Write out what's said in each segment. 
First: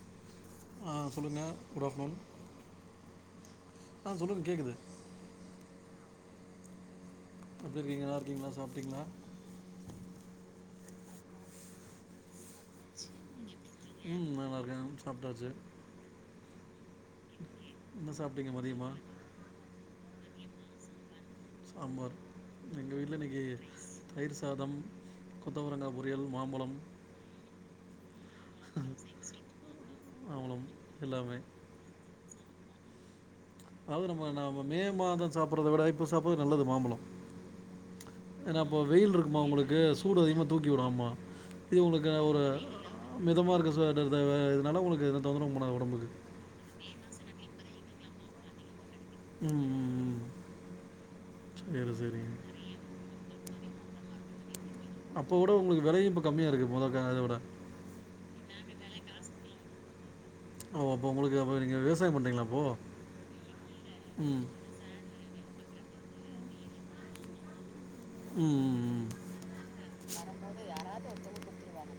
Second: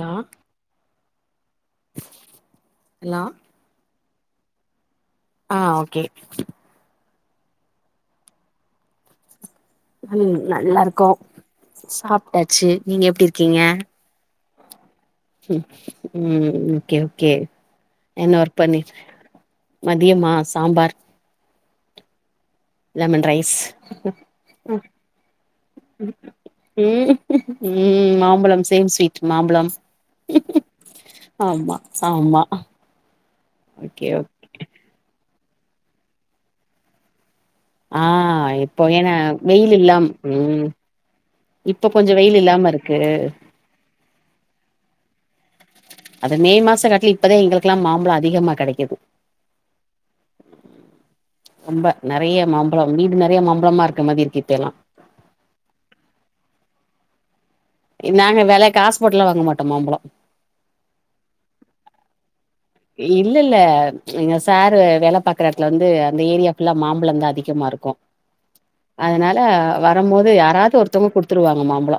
லா ஆ சொல்லுங்க good afternoon hello ஆ சொல்லுங்க கேக்குது ஆ ஓகே எப்டி இருக்கீங்க, நல்லா இருக்கீங்ளா? சாப்டீங்ளா? ம் நல்லாருக்கோ சாப்டாச்சு நீங்க எப்டி இருக் ம் நல்லாரு க்கே ம் ம் ம் கே ஓகே என்ன சாப்பிட்டீங்க ஒர்க் பண்ணி மதியமா ம தியமா சாம்பார் சாம்பார் எங்கள் வீட்டில் லெமன் இன்னைக்கு ரைஸ் தயிர் சாதம் கொத்தவரங்காய் பொரியல் மாம்பழம் ம் ம் மாம்பழம் சேம் ஸ்வீட் மாம்பழம் மாம்பழம் எல்லாமே ஆமா ஆமா ஆ அதாவ்து நம்ம நாம மே மாத சாப்புர்றத விட இப்ப சாப்புறது நல்லது மாம்பழம் ஆ ஏன்னா அப்போ இப்பொ வெயில் ஏனா இருக்குமா வெயில் உங்களுக்கு இல்லாம் சூடு அதிகமாக ம் தூக்கி விடாமா இது இப்ப கொஞ்சோ உங்கள்க்க வெயில் ஒரு இல்லாம இருக்கு மிதமா இருக்க [unintelligible] உங்களுக்கு எந்த தொந்தரவும் பண்ணாது உடம்புக்கு அது மே மாசங்காட்லு இப்பதா எங்களுக் லா மாம்பழ அதிகமா கெடைக்கிது ம் ம், ம். ரொம்ப சரி நெறைய சரிங்க மாம்பழம் வீடு நெறைய மாம் பழமா இருக்க மாரி‌இருக்கு இப்பயல்லா அப்போவுட உங்களுக்கு விலையு இப்ப கம்மியா இருக்கு மொத காத வுட நாங்க வெல காசு போட்டுல்லா வாங்க மாட்டோ மாம்பழொ ஓ அப்ப ஒங்களுக்கு அப்ப நீங்க விவசாயம் பண்றீங்களா அப்போ இல்லெல்ல எங்க சாரு வேல பா க்குற எடத்துல வந்து அந்த ஏரியா ஃபுல்லா மாம்பழந்தா அதிகமாக இருக்கு ம் அதனால வரம்போது யாராது ஒருத்தவ்ங்க குடுத்துருவாங்க மாம்பழ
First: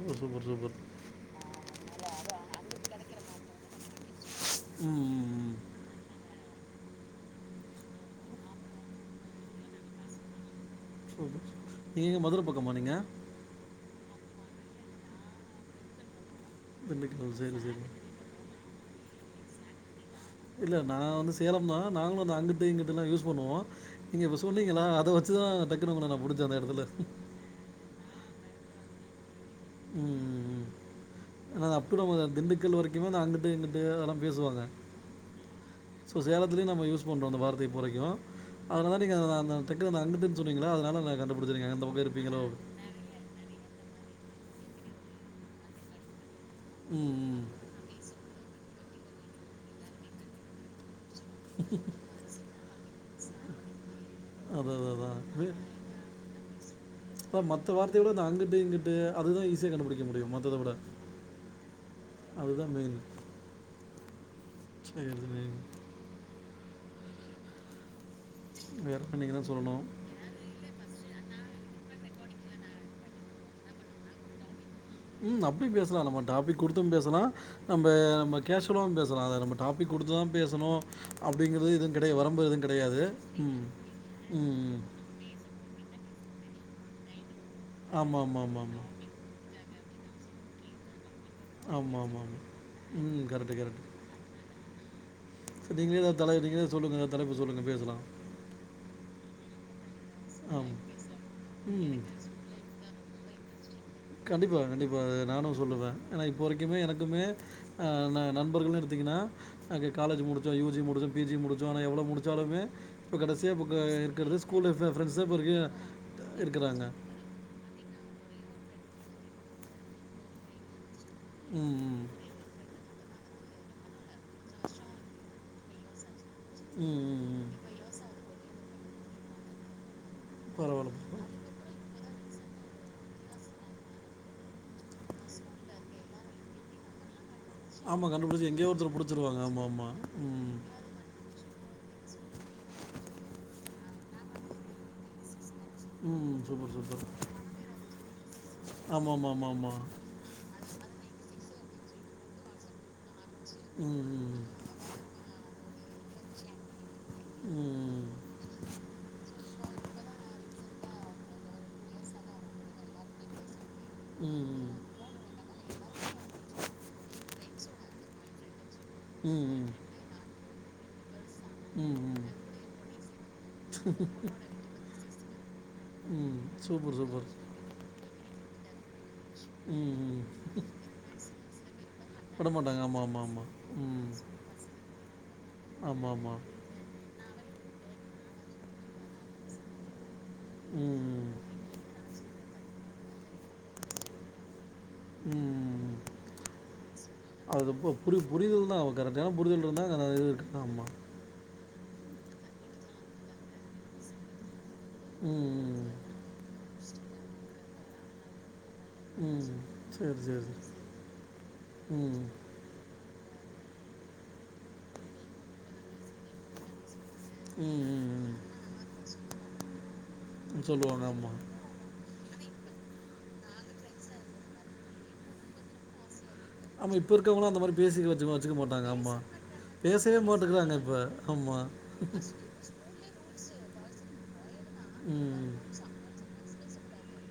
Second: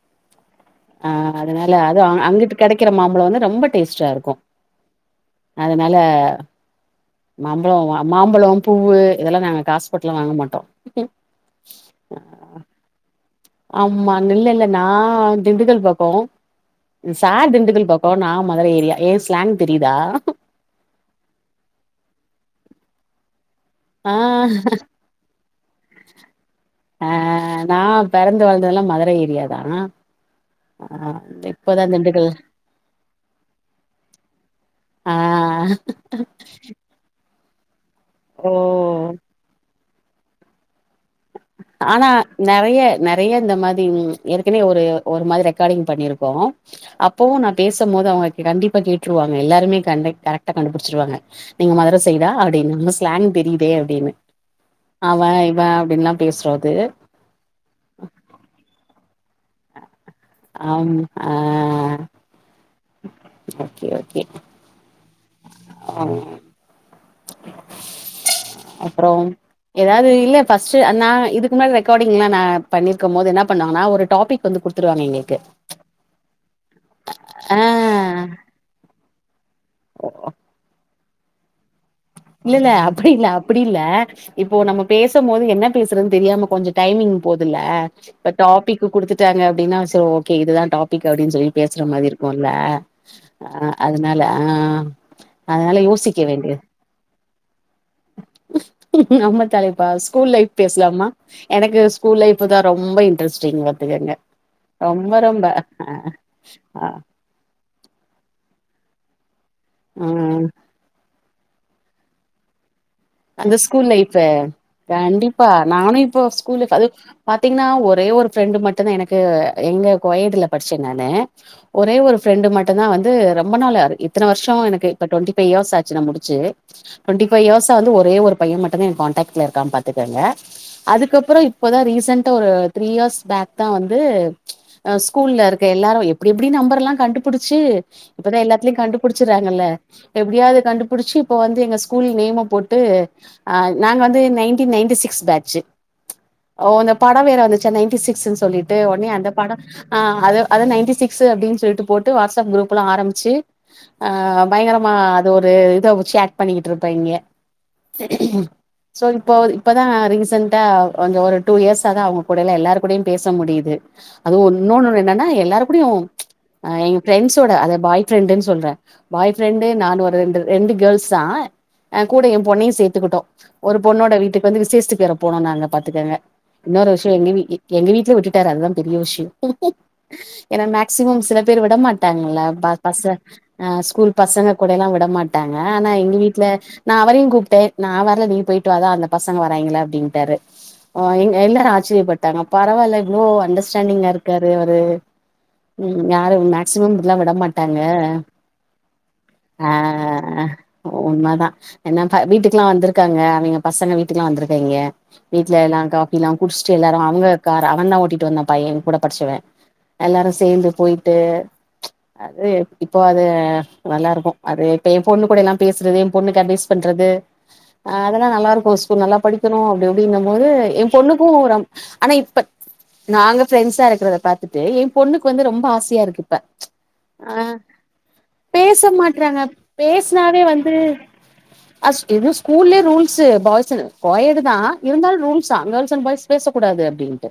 ம் சூப்பர் சூப்பர் சூப்பர் ஆ அதனால அது அங்கிட்டு கெடை க்கிற மாம்பழ வந்து ரொம்ப டேஸ்ட்டா இருக்கு ம் ம், ம் அதனால மாம்பழொ வ மாம்பழோ பூவு இதெல்லா நாங்க காசுபோட்லா வாங்க மாட்டோ சூப்பர் சூப்பர் நீங்கெங்க மதுர பக்கமா நீங்க? ஆம்மா நில்லெல்ல நா திண்டுக்கல் பக்கொ திண்டுக்கல் சார் சரி சரி திண்டுக்கல் பக்கொ நா மதுர ஏரியா ஏ ஸ்லாங் தெரியிதா? இல்ல நா வந்து சேலம் தா நாங்களு இந்து அங்கிட்டு இங்கிட்டுல்லா யூஸ் பண்ணுவோ ஆ நீங்க இப்ப சொன்னீங்களா அத வச்சுதா டக்குனு ஒங்கள நா புடிச்ச அந்த எடத்துல ஆ நா பெறந்து வளந்ததெல்லா மதுர ஏரியா தா ம் ம் ஆ ம் [unintelligible] திண்டுக்கல் வரைக்குமேந்த அங்கிட்டு இங்கிட்டு அதெல்லா பேசுவாங்க ஆ சோ சேலத்திலயு நம்ம யூஸ் பண்றோ அந்த வார் [unintelligible] அதுனாலதா ஓ நீங்க த அந்த [unintelligible] ந அங்கிட்டுன் சொன்னீங்களா அதுனால நா கண்டு ஆனா நறைய நறைய இந்த மாரி ம்‌ இரு க்குனே ஒரு ஒரு மாரி ரெக்கார்டிங் பண்ணிருக்கோ ம் அப்பவு ம். நா பேசும்மோது அவுங்க கண்டிப்பா கே ட்ருவாங்க எல்லாருமே கண்டெ கரெக்டா கண்டுபுடுச்சிருவாங்க. நீங்க மதுர சைடா அடின்னு ஸ் லாங் தெரியிதே அப்டின்னு அவ இவ அப்டின்லாம் ப மத்த வார்த்தை விட இந்த அங்கிட்டு இங்கிட் டு அதுதா ஈசியா கண்டுபிடி ஆம் அ அதுதான் மெயின் ஓகே ஓகே சரி சரி அ அப்றோ வேறு நீங்கள் தான் சொல்லணும் எதாது இல்ல ஃபஸ்ட்டு அன் நா இதுக் [unintelligible] ரெக்கார்டிங்லா நா பண்ணிருக்கம்மோது என்னா பண்வாங்கனா ஒரு டாபிக் வந்து குடு ம் அப்டி பேசலா நம்ம டாபிக் குடுத்தும் பேசலா நம்ப ஆ நம்ம கேஷ்வலாவும் பேசலா அத நம்ப டாபி குடுத்து தா பேசணு அப்டிங்கிறது இது இல்லல்ல அப்டி இல்ல அப்டி இல்ல இப்போ ம் நம்ம பேசம் போது என்ன பேசுறது தெரியாம கொஞ்ச டைமிங் போதுல்ல ஆமாம் ஆமாம் ஆமாம் டாபிக் ஆமாம் குடுத்துட்டாங்க அப்டின்னா ஓகே இதுதா டாபிக் து அப்டின் சொல்லி பேசுற ஆமாம் மாரி ஆமாம் ஆமாம் இருக்குல்ல ம் கரெக்டு ஆ கரெக்டு அதனால ஆ அதனால யோசிக்க வேண்டியிருக் சொல்லுங்க பேசலா த்தலைப் ப ஸ்கூல் லைஃப் பேஸ்லாமா எனக்கு ஸ்கூல் லைஃப் தா ரொம்ப இன்ட்ரெஸ்ட் சயிங்க கண்டிப்பா கண்டிப்பா நானு சொல்லுவே ஏன்னா இப்போ வரைக்குமே ஆ ஆ எனக்குமே அ நா புனுஎடுத்தீங்கன்னா எனக்கு காலேஜ் ம் முடிச்சொ யூ ஜி முடிச்சு பி ஜி முடிச் ஆனா எவ்ள முடிச்சாலுமே அந்த ஸ்கூல் லைஃபு தான் இப்போ கண்டிப்பா இருக்கு நானு இப்ப ஸ்கூல இருக்கிறாங்க அது பாத்தீங்கன்னா ஒரே ஒரு ஃரெண்டு மட்டுந்தா எனக்கு எங்க கோயட்டு படிச்ச நானு ம் ஒரே ம். ஒரு ஃப்ரண்டு மட்டுமந்தா வந்து ந்து ரொம்ப நாளவது இத்தனை வருஷ எனக்கு டொன்டிஃபைய் யேர்ஸ் ஆச்சுமுடி சு ம் டொன்டி ம், ஃபைவ் ம். எர்ஸ் ஒரே ஒரு பைய மட்டு தா எ கண்டக்ட் இருக்கா பாத் ருத்துங்க பரவாயில்ல அதுக்கப்புற இப்பதா recent two three years back தா வந்து ச் ஸ்கூல்ல இருக்க எல்லாரு எப்டி எப்டி நம்பர்ல்லா கண்டு பு டிச்சு ஆமாம் இப்பதா கண்டுபிடிச்சி எங்கேயோ எல்லாத்தையு ஒருத்தர் பிடிச்சிருவாங்க கண்டுபிடிச்சறாங்கல்ல ஆமாம் ஆமாம் ம் எப்டியாவது கண்டுபிடிச்சு இப்ப வந் எங்க ஸ்கூல் நேம போட்டு டு நாங்க வந்து நைன்டின்நைன்டி சிக்ஸ் பேட்ச் ம் ஓ சூப்பர் அந்த சூப்பர் பட வேற வந்துச்ச நைன்டி சிக்ஸ்ன்னு சொல்லிட்டு உடனே ஆமாம் அந்த ஆமாம் பட ஆமாம் ஆமாம் ஆ அத நைன்டி சிக்ஸ் அப்டினு சொல்ல ல்டு போட்டு வாட்ஸ்அப் குரூப்லா ஆரம்ச்சு ஆ ம், பயங்கரமா அது ஒரு இத ஷேட் பண்ணிக்கிட்டு இருப்பாய்ங்க ம், சோ இப்போ இப்பதா ரீசன் டா கொஞ்ச ஒரு டூ இயர்ஸ் ஆ தா அவங்க கூட எல்லாரு கூட பேச முடியுது அது ஒன் ம், இன்னொன்னு என்னன்னா எல்லா கூடையு எங்க ஃப்ரெண்ட்ஸ் சொட அத பாய்ஃப்பிரன்டு சொல்றேன் பாய் ஃப்ரெண்டு ம், நான் ஒரு ரெண்டு ரெண்டு கேள்ஸ் [unintelligible] ம், கூட என் பொண்ணையும் சேர்த்துக்கிட்டோம் ஒரு பொண்ணோட வீட்டுக்கு வந்து விசேஷத்துக்கு வேற போனோ நாங்க பாத்துக்கங்க ம். இன்னொரு சூப்பர் விஷயம் சூப்பர் எங்க வீட்டுல விட்டுட்டு சார் அதான் பெரிய விஷயம் ம் [inaudible] ஏன்னா மேக்சிமம் சிலப்பு பேறுவிட மாட்ட [unintelligible] விட்டாங்கல்ல விட ப மாட்டாங்க ஆமாம் பசங்க ஆமாம் ஆமாம் அஹ் ம் ஸ்கூல் பசங்க கூட எல்லாம் விட மாட்டாங்க ஆனா ஆமாம் எங்க ஆமாம் வீட்டுல கூப்பிட்டேன் நான் வரல நீ போயிட்டு வா அதா அந்த பசங்க வறாங்களா அப்படின்டாரு ஆ ம் இங்க எல்லாரும் ஆச்சரியப்பட்டாங்க பரவால்ல எவ்ளோ அண்டர்ஸ்டாண்டிங்கா இருக்காரு ம் யாரும் மேக்சிமம் இப்டிலாம் விட அது மாட்டாங்க இப்போ புரி புரிதல் தான் அவள் கரெக்டான புரிதல் இருந்தால் நான் இது ஆஹ் இருக்கு ஆமாம் உண்மதான் என்ன வீட்டுக்கெல்லாம் வந்திருக்காங்க அவிங்க பசங்க வீட்டுகெல்லாம் வந்திருக்காங்க ப்பங்க வீட்டுல ம் எல்லாம் காபி எல்லாம் குடிச்சட்டு எல்லாரும் அவங்க கார் அவன்தா ஓட்டீட்டு வந்தா பையன் கூட படிச்சவன் ம் சரி எல்லாரும் சரி சேர்ந்து சரி போய்ட்டு ம் அது இப்போ அது நல்லா இருக்கும் அது இப்ப என் பொண்ணு கூட எல்லாம் பேசுறது என் பொண்ணுக்கு அட்வைஸ் பண்றது ம் அஹ் ம், அதெல்லாம் நல்லா இருக்கும் ஸ்கூல் நல்லா படிக்கணும் அப்படி அப்படின்னும் போது ம் என் சொல்லுவாங்க பொண்ணுக்கும் ஆமாம் ஒரு ஆனா இப்ப நாங்க ப்ரெண்ட்ஸா இருக்கிறத பாத்துட்டு என் பொண்ணுக்கு வந்து ரொம்ப ஆசையா இருக்கு இப்ப ஆமா இப்ப ஆ இருக்கவங்களா அந்த மாதிரி பேச வச்சு வச்சுக்க பேச மாட்டாங்க ஆம்மா மாட்றாங்க பேசவே மாட்டேக்கறாங்க இப்ப அ இது ஸ்கூல்லயே ரூல்ஸ் பாய்ஸ் பிரச்ச கோயடு தான் இருந்தால் ம் ரூல்ஸ் [unintelligible] பாய்ஸ் பேச கூடாது அப்படின்ட்டு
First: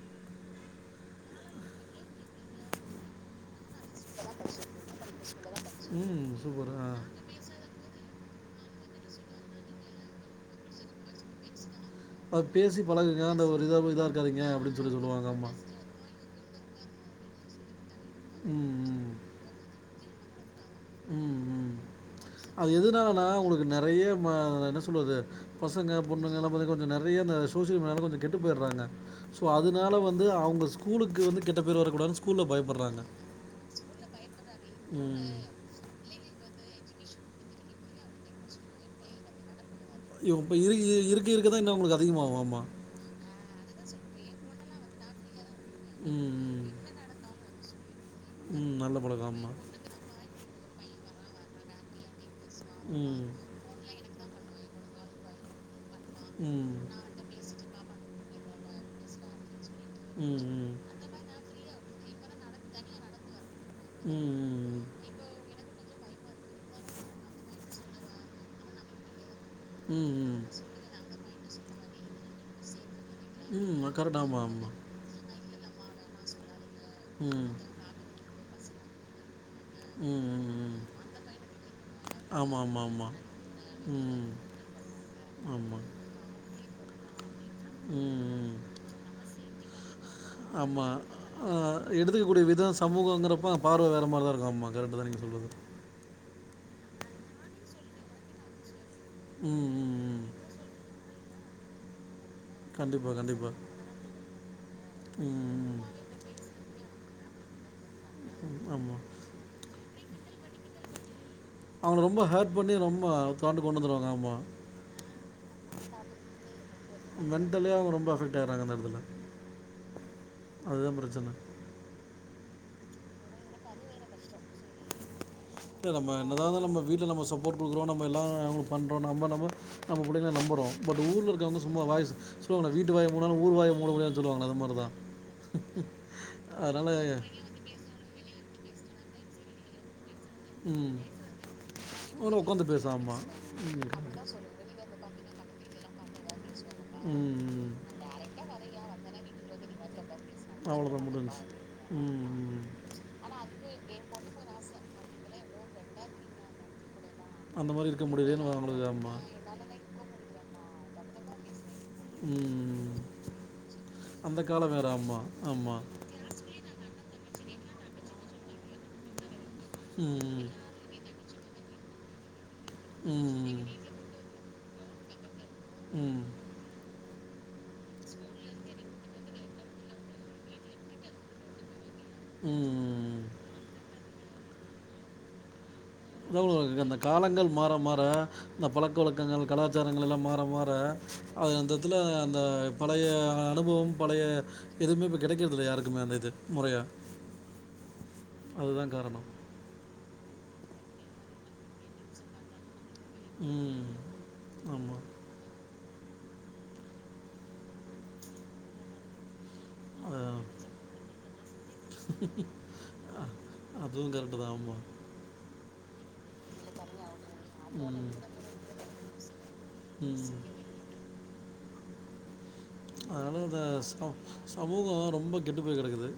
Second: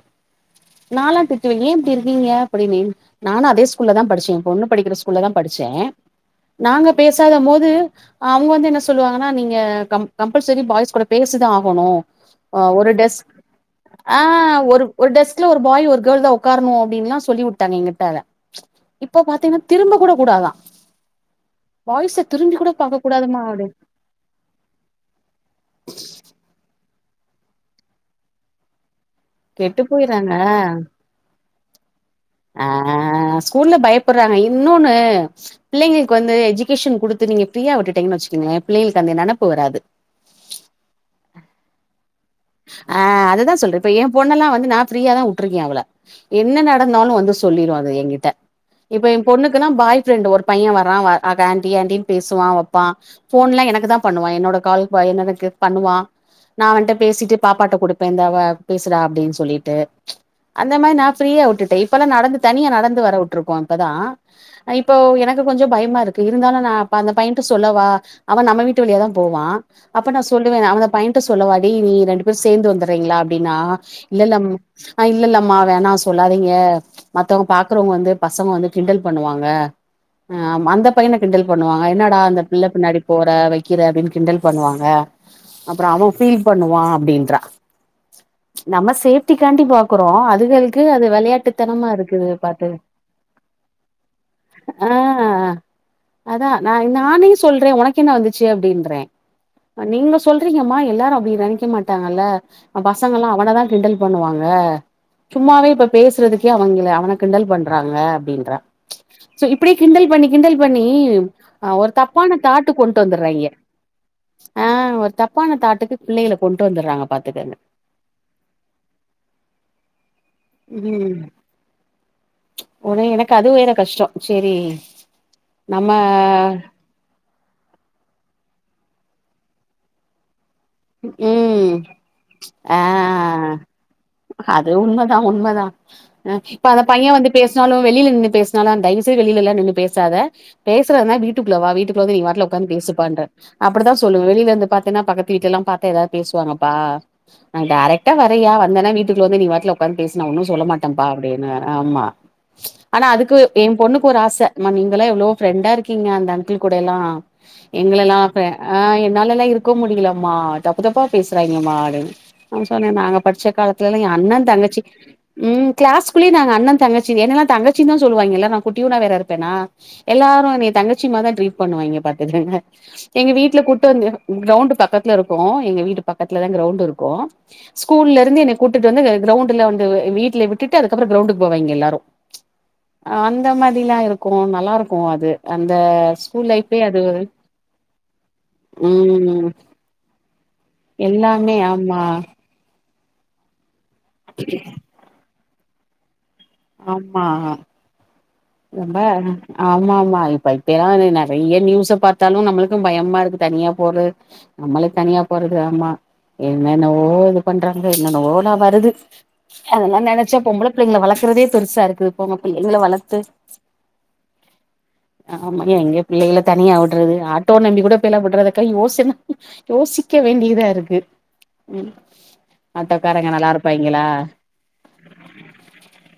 நாலா திட்டுவே ஏன் இப்டி இருக்கீங்க அப்படீனு நானும் அதே ஸ்கூல்ல ஸ்கூல்ல தான் படிச்சேன் ஏ பொண்ணு படிக்கிற ஸ்கூல்ல தான் படிச்சேன் ம் சூப்பர் ஆ நாங்க பேசாத போது அவங்க வந்து என்ன சொல்லுவாங்கன்னா நீங்க கம்பல்சரி பாய்ஸ் கூட பேசிதான் ஆகணும் அது பேசி ஒரு பழகுங்க டெஸ்க் அந்த ஒரு இதாக இதாக இருக்காதீங்க ஆஹ அப்படின்னு ஒரு சொல்லி ஒரு சொல்லுவாங்க டெஸ்க்ல ஆமாம் ஒரு பாய் ஒரு கேர்ள் தா உக்காரணும் அப்படின்லா சொல்லி விட்டாங்க ம் ம் இப்போ பாத்தீங்கன்னா திரும்ப கூட கூடாதான் ம் ம் பாய்ஸ்ச திரும்பி கூட அது பாக்க எதனாலனா கூடாதுமா உங்களுக்கு அப்டி நிறைய இப்ப என்ன சொல்றது பசங்க பொண்ணுங்கல்லாம பாத்தின கொஞ்ச நெர நிறைய அ சோசிய மீடியாவால கொஞ்ச கெட்டு போய்றாங்க சோ கெட்டு அதனால வந்து போயிறாங்க அவங்க ஸ்கூலுக்கு வந்து கெட் ட்டபெரு வரக்கூடாது ஆ ஸ்கூல்ல பயப்பட்றாங்க இ இன்னொன்னு ம் பிள்ளைங்களுக்கு வந்து எஜூ டூஷன் குடுத்து நீங்க ஃப்ரீயா விட்டுட்டீங்கன்ன வச்சக்கங்கள பிள்ளைகள்ட்ட அந்த நெனப்பு வராது இ இப்ப இருக்கு இருக்கு இருக்குதா என்ன உங்களுக்கு அப் ஆ அததா சொல்ற இப்ப எ பொண்ணல்லா வந்து நா ஃப்ரீயா தா ட்ருக்கே அவள ம் என்ன ம் நடந்தாலு வந்து சொல்லிருவா ட்ரஎங்கி ட்ட ம் நல்ல இப்ப எ பழக்கம் ஆமாம் பொண்ணுக்குனா பாய் ப்ரெண்ட் ஒரு பைய வரா ஆண்டி ஆண்டின்னு பேஸ் பேசுவா வப்பா ம் போன்லா எனக்கு தா பண்ணுவா என்னோட கால் பையநெனக்கு பண்ணுவா ம் பேசிட்டு பாப்பாட்ட கொடுப்பே இந்தாவ பேசுறா அப்டின் சொல்லிட் டு ச் ம் ம் அந்த மாரி நா ஃப்ரீயா விட்டுட்டே இப்பெல்லா நடந்து தனியா நடந்து வர உட்ருக்கோ இப்பதா இப்போ எனக்கு கொஞ்ச பயமா இருக் கு இருந்தாலு நா அந்த பையன்ட்ட சொல்லவா அவ நம்ம வீட்டு வழியாதா போவா ம் அப்ப நா ம் சொல்லுவே அவந்த பயன்ட்ட சொல்லவா நீங்க ரெண்டு பேர் சேர்ந்து வந்த ந்தர்ங்களா அப்டிங்களா ம் ம் கரெக்ட் அப்டினா ஆமாம் ஆமாம் இல்லல் இல்லல்ல வேணா சொல்லாதீங்க மத்தவங் ம் பாக்குறவங்க வந்து பசங்க வந்து கிண்டல் பண்ணுவாங்க ம் ம் ஆ ம் அந்த பையன கிண்டல் பண்ணுவாங்க என்னடா அந்த ஆமாம் பிள்ள ஆமாம் பின்னாடி ஆமாம் போற வெக்கிற அப்டினு ம் கிண்டல் பண்ணுவாங்க அப்ற ஆமாம் அவ பீல் வா அப்டின்றா ம் ம் நம்ம சேஃப்டிகாண்டி பாக்கறோ அதுகளுக்கு ஆமாம் அது விளயாட்டுத்தனமா இருக்கு எடுத்துக்கக்கூடிய பாத்து விதம் சமூகங்கிறப்ப பார்வை வேறு மாதிரி தான் இருக்கும் ஆமாம் ஆ கரெக்டாக தான் நீங்கள் சொல்கிறது அதா நா நானே சொல்றே உனக்கு என்ன வந்துச்சு அப்டின்றே ம் ம் நீங்க ம் சொல்றீங்கம்மா எல்லாரும் நெனைக்க மாட்டாங்கல கண்டிப்பாக பசங்கலாம் கண்டிப்பாக அவனதான் கிண்டல் பண்ணுவாங்க சும்மாவே ம் இப்ப பேசுறதுக்கே அவங்கள அவ கிண்டல்பண்றா ங்க அப்டின்றா ஆமாம் ச்சு சோ இப்டியே கிண்டல் பண்ணி கிண்டல் பண்ணி ஹ ஒரு அவங்கள ரொம்ப தப்பான ஹர்ட் தாட்டு பண்ணி கொண்டு ரொம்ப வந்துடுறேங்க தாண்டு கொண்டு வந்துடுவாங்க ஆஹ் ஒரு தப்பான தாட்டுக்கு பிள்ளைகள கொண்டு வந்துடுறாங்க பாத்துக்கங்க மென்டலியா அவங்க ரொம்ப அஃபெக்ட் ஆயறாங்க அந்த இடத்துல அதுதான் பிரச்சனை உன எனக்கு அதுவும் வேற கஷ்டம் சரி இல்ல நம் என்னத நம்ம வீட்டுல நம் சப்போர்ட் கொடுக்குறோ நம்ம நம்ம எல்லாம் நம பண்ணுறோம் நம்ம நம்மம்ம பிள்ளை நம்புறோம் [unintelligible] உம் வீட்டு வாயை மூடாலும் ஆஹ் ஊர் வாயை மூட முடியாதுன்னு சொல்லுவாங்களே அது மாதிரி தான் உண்மைதான் உண்மைதான்ஹ இப்ப அந்த பையன் அதனால் வந்து பேசினாலும் வெளியில நின்று பேச [unintelligible] நனால தயவுசெய்து வெளிலல்லாம் நின்னு பேசாத ம் பேசுறதுனா வீட்டுக்குள்ள வா வீட்டுள்ள நீ அவ்வளோ வல உட்காந்து உடாந்து பேசாமா ம் அப்படிதான் சொல்லுவ வெளியில இருந்து பாத்தீன்னா பக்கத்து வீட்டு எல்லாம் பாத்தா ஏதாவது பேசுவாங்க நான் ம் டைரக்டா வரையா வந்தேன்னா வீட்டுக்குள்ள வந்து நீ க்க [inaudible] பே ஒன்னும் சொல்ல மாட்டேன்ப்பா அவ்வளோதான் முடிஞ்சு அப்படின்னு ஆமா ம் ம். ஆனா அதுக்கு என் பொண்ணுக்கு ஒரு ஆசை நீங்காம் எவ்வளோ ஃப்ரெண்டா இருக்கீங்க அந்த அங்கில்கூட எல்லாம் அந்த மாதிரி இருக்க எங்கல்லாம் முடியலன்னு ஆப்பறேன் அவங்களுக்கு ஆஹ் ஆமாம் என்னால எல்லாம் இருக்க முடியலமா தப்புதப்பா பேசுறாங்கம்மா ம் சொன்னறேன் நாங்க படிச்ச காலத்து அந்த அண்ணன் காலம் தங்கச்சி வேறு ஆமாம் உம் ஆமாம் கிளாஸ்குள்ளயே நாங்க அண்ணன் தங்கச்சி என்னாம் தங்கச்சி தான் சொல்லாங்கல்ல ந குட்டிடா வேறது னா ம் எல்லாரும் என்ன தங்கச்சி மா தான் டீரீட்பண்ணுவாங்க பாத்துங்க எங்க வீட்டுல ம் கூட்டட்டு வந்து கிரௌண்ட் [unintelligible] பக்கத்ல இருக்கும் எங்க வீட்டு ம் பக்கத்துலதான் கிரௌண்ட் இருக்கும் ஸ்கூல்ல இருந்து என்னை கூட்டிட்டு வந்து கிரௌண்ட்ல வந்து வீட்டுல விட்டுட்டு அதுக்கப்புறம் கிரௌண்டுக்கு போவாங்க எல்லாரும் ம் அஹ் ம் அந்த மாதிரிலாம் இருக்கும் க்கும் நல்லா இருக்கும் அது அந்த ஸ்கூல் அளவு லைஃப்லயே அந்த அது காலங்கள் மாற மாற இந்த பழக்க வழக்கங்கள் ம் கலாச்சாரங்கள் எல்லாம் மாற மாற அது எல்லாமே ஆமா அந்தத்துல அந்த அது பழைய அனுபவம் பழைய எதுவுமே இப்ப கிடைக்கிறது இல்லை யாருக்குமே அது [unintelligible] ஆமா அதுதான் ரொம்ப காரணம் ஆமா ஆமா இப்ப இப்பயெல்லாம் நிறைய நியூஸ்ச பார்த்தாலும் பயமா இருக்கு தனியா ம் போறது நம்மளே ஆமாம் தனியா போறது ஆமா என்னென்னவோ இது பண்றாங்க என்னென்னலாம வருது அதெல்லாம் நினைச்சா பொம்பள பிள்ளைங்களை வழக்குறதே பெருசா இருக்கு பொம்பள பிள்ளைங்களை வளர்த்து அதுவும் கரெக்டு தான் ஆமாம் ஆமா எங்க பிள்ளைகளை தனியா விடுறது ஆட்டோ நம்பி கூடெல்லாம் விடுறதுக்கே யோசிக்க ம் வேண்டியதா இருக்கு உம் அதனால அந்த சமூகம் ரொம்ப கெட்டு போய் கிடைக்குது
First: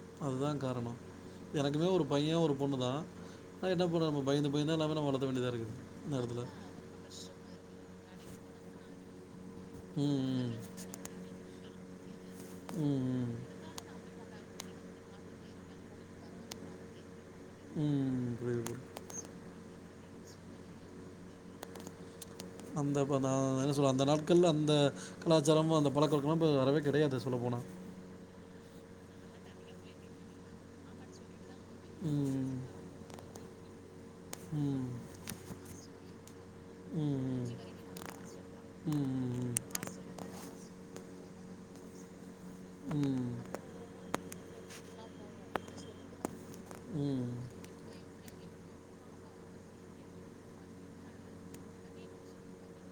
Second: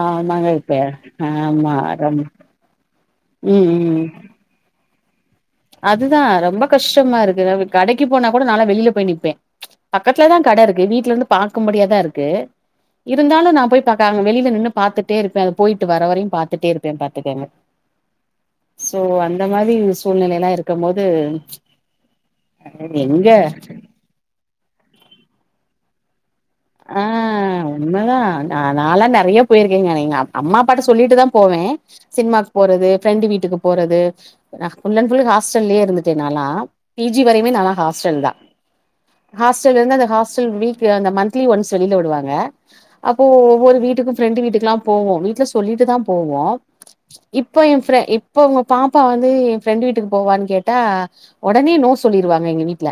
ஆஹ் மங்க பேர் ஆஹ் ஆமா ஒரு ஆம் பையன் ஒரு [unintelligible] பொண்ணு தான் என்ன பண்றது நம்ம பயந்து பயந்தான் [unintelligible] அதுதான் ரொம்ப கஷ்டமா இருக்கு நமக்கு கடைக்கு போன கூட நான் வெளியே போய் நிப்பேன் பக்கத்துலதான் ம் கடை இருக்கு வீட்டுல இருந்து பாக்க முடியாது ம் ம் ம் இருந்தாலும் நான் போய் பாக்க வெளியில நின்னு பாத்துட்டே இருப்பேன் அது போயிட்டு வரவரைய பாத்துட்டே இருப்பேன் ம் புரியுது புரியுது சோ அந்த மாதிரி சொல்ல [unintelligible] இருக்கும்போது அந்தப்ப தான் என்ன சொல்றது அந்த நாட்கள்ல அந்த கலாச்சாரம் அந்த பழக்க வழக்கம் இல்லாம் வரவே கிடையாது சொல்ல போனா நாலாம் நிறைய போயிருக்கேங்க எங்க அம்மா அப்பா கிட்ட சொல்லிட்டுதான் போவன் சினிமாக்கு ம் போறது ஃப்ரெண்டு வீட்டுக்கு போறது நான் ம் ஃபுல்லன் ஃபுல் ஹாஸ்டல்லே இருந்துட்டேன் நான்லா பிஜி ம் வரையவும் நான் ஹாஸ்டல் தான் ம் ஹாஸ்டல் இருந்து ஹாஸ்டல் வீக் வீக்லி ஒன்ஸ் வெளிய விடுவாங்க அப்போ ம் ஒவ்வொரு வீட்டுக்கும் ஃப்பிரெண்டு வீட்டுக்கெல்லாம் போவோம் வீட்டில சொல்லிட்டு தான் போவோம் ம் இப்ப என் ஃப்ர இ ப்ப உங்க பாப்பா வந்து ஏன் ஃப்ரெண்ட் வீட்டுக்கு போவவான்னு கேட்டா உடனே நோ சொல்லிருவாங்க எங்க வீட்ல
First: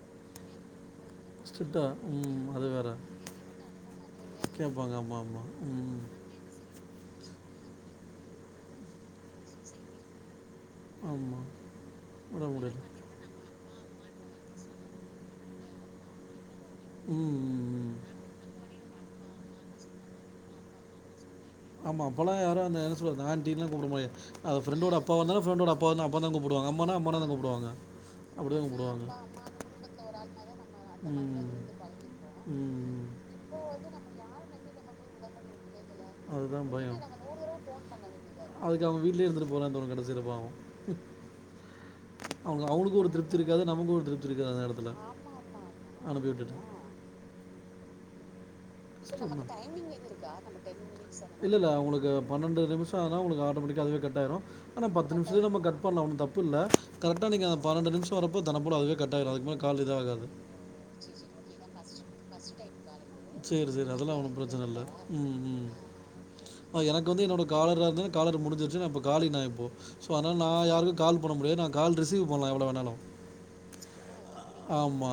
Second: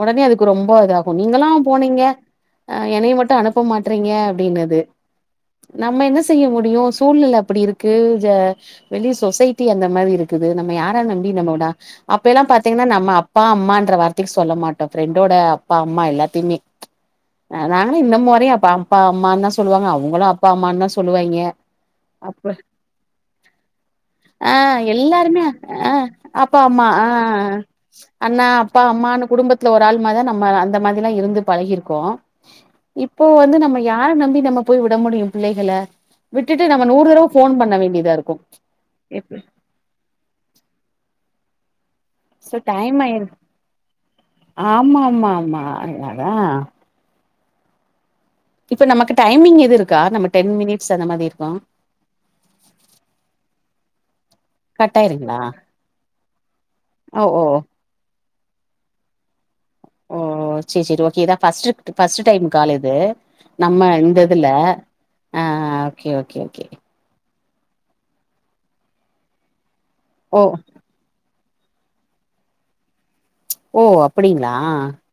உடனே அதுக்கு ரொம்ப இதா கு நீங்கல்லா ஸ்ட்ரிக்டா போனீங்க ம் அது ஆ வேற என்னைய மட்டு அனுப்ப மாட்றீங்க அப்டின்னுது கேட்பாங்க ஆமாம் ஆமாம் நம்ம ம் என்ன செய்ய முடியு சூழ்நில அப்படி இருக்கு ஜ வெளிய சொசைட்டி அந்த மாதிரி இரு க்குது நம்ம யார நம்பி ஆமாம் நம்மோட அப்பெல்லா விட முடியல பாத்தீங்கன்னா நம்ம அப்பா அம்மான்ற வார் த்தைய சொல்ல மாட்டோ ஃப்ரெண்டோட அப்பா அம்மா எல்லாத்தயுமே ம் ஆ ம் நாங்களு இந்த மாரியே அப்ப அப்பா அம்மான்னுதா சொல்லுவாங்க அவங்களு அப்பா அம்மான்னுதா சொல்லுவாய்ங்க ஆமாம் அப்போல்லாம் அப்ப யாரும் அந்த என்ன சொல்கிறது ஆண்டிலாம் கூப்பிட முடியாது ஆ அது ஃப்ரெண்டோட அப்பா எல்லாருமே வந்தாலும் ஃப்ரெண்டோட அப்பா ஆ வந்து தான் அப்பா கூப்பிடுவாங்க அம்மா அம்மானா ஆ அம்மானா தான் கூப்பிடுவாங்க அண்ணா அப்படி தான் அப்பா கூப்பிடுவாங்க அம்மான்னு குடும்பத்துல ஒரு ஆளு மாரிதா நம்ம அந்த மாதிரிலா இருந்து ம் பழகிருக்கோ ம் இப்போ வந்து நம்ம யார நம்பி நம்ம போய் விட முடியு பிள்ளைகள? அதுதா விட்டுட்டு நம்ம பயோ நூறு தடவ ஃபோன் பண்ண வேண்டியதா இருக்கு அதுக்கு அவங்க வீட்லயே இப்ப இருந்துட்டு போலான் தோணு கடைசில பாவோ சோ அவங்க டைம் அவுளுக்கு ஒரு ஆயிரு திருப்தி இருக்காது நமக்கு ஒரு திருப்தி இருக்காது அந்த எடத்துல ஆமா ஆமா ஆமா அனுப்பி அதா விட்டுட்டு இப்ப நமக்கு டைமிங் எது இருக்கா நம்ம டென் மினிட்ஸ் அந்த மாரி இருக்கு இல்ல இல்ல உங்களுக்கு பன்னெண்டு நிமிஷோ ஆனோ உங்களுக்கு ஆட்டோமேட்டிக்கா அதுவே கட் டாயிரு ஆனா கட் பத்து ஆயிருங்களா நிமிஷத்துலயு நம்ம கட் பண்லா ஒன்னு தப்பில்ல ஓ கரெக்டா ஓ நீங்க பன்னெண்டு நிமிஷோ வர்றப்போ தன்ன போல அதுவே கட்டாயிரு அதுக்கு மேல ஓ சேரி சேரி ஓகே இதா first to first time call இது சேரி நம்ம சேரி அதெல்லா இந்த ஒன்னு இதுல பிரச்சன இல்ல ம் ஆ ம் ஓகே ஓகே ஓகே அ எனக்கு வந்து என்னோட காலரா இருந்தே காலர் முடிஞ்சிருச்சு நா இப்போ காலி நா இப்போ சோ அதனால ஓ நா யாருக்கு கால் பண்ண முடியாது நா கால் ரிசீவ் பண்லா எவ்ளோ வேண்ணாலு ஓ அப்படிங்களா?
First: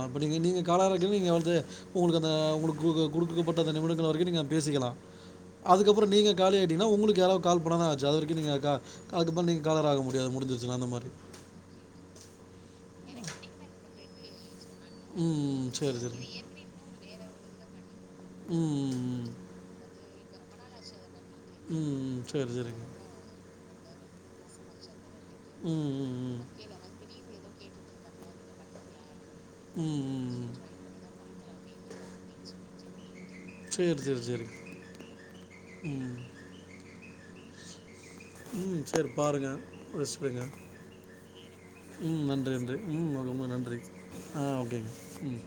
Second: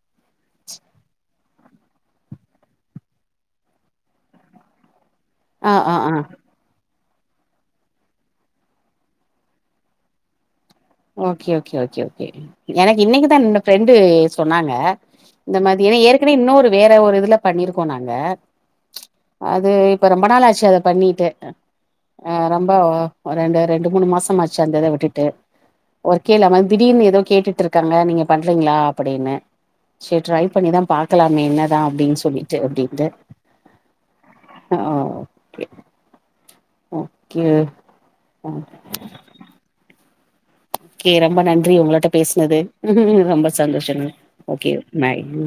இப்ப நீங்க நீங்க காலரா இருக்கயில நீங்க வந்து உங்களுக்கு அந்த உங்களுக்கு உங்களுக்கு குடுக்கப்பட்ட அந்த நிமிடங்கள் வரைக்கு நீங்க பேசிக்கலா ஆ ஆ அதுக்கப்பறோ ஆ நீங்க காலி ஆயிட்டீங்கன்னா உங்களுக் கு யாராவது கால் பண்ணாதா ஆச்சு அதுவரைக்கு நீங்க கா அதுக்கப்பறோ நீங்க காலர் ஆக முடியாது முடிஞ்சிரு ஓகே ஓகே ஓகே ஓகே ம் எனக்கு இன்னைக்குதா என்னோட ஃபிரெண்ட் டு சொ ன்னாங்க இந்த ம். மாதிரி சரி, ஏன்னா சரி. ஏற்கனவே இன்னொரு வேற ஒரு இதுல பண்ணிருக்கோ நாங்க ம், ம், ம். அது இப்ப ரொம்ப நாள் ஆச் சு அத பண்ணிட்டு அ ம், ம். ஆ சரி, ரொம்போ சரிங்க. ஒ ரெண்டு ரெண்டு மூணு மாஸ் சமாச்ச அந்தத விட்டு [unintelligible] ம், ம், ஒரு ம். கேலாம திடீர்னு ஏதோ கேட்டுட்டு இரு இருக்காங்க நீங்கள் பண்றீங்களா அப்படின்னு ம், சரி ம், ட்ரை ம். பண்ணிதான் பாக்கலாமே என்ன அப்டின்னு சொல்லிட்டு அப்டிட்டு சரி, சரி, சரி. ஆஹே கே ம் ஓகே உம் சேரி பாருங்க பேசு கே ரொம்ப நன்றி உங்களிட்ட நன்றி பேசனது நன்றி ம் ரொம்ப நன்றி சந்தோஷ ஆ கே ஓகேங்க நாய் ம்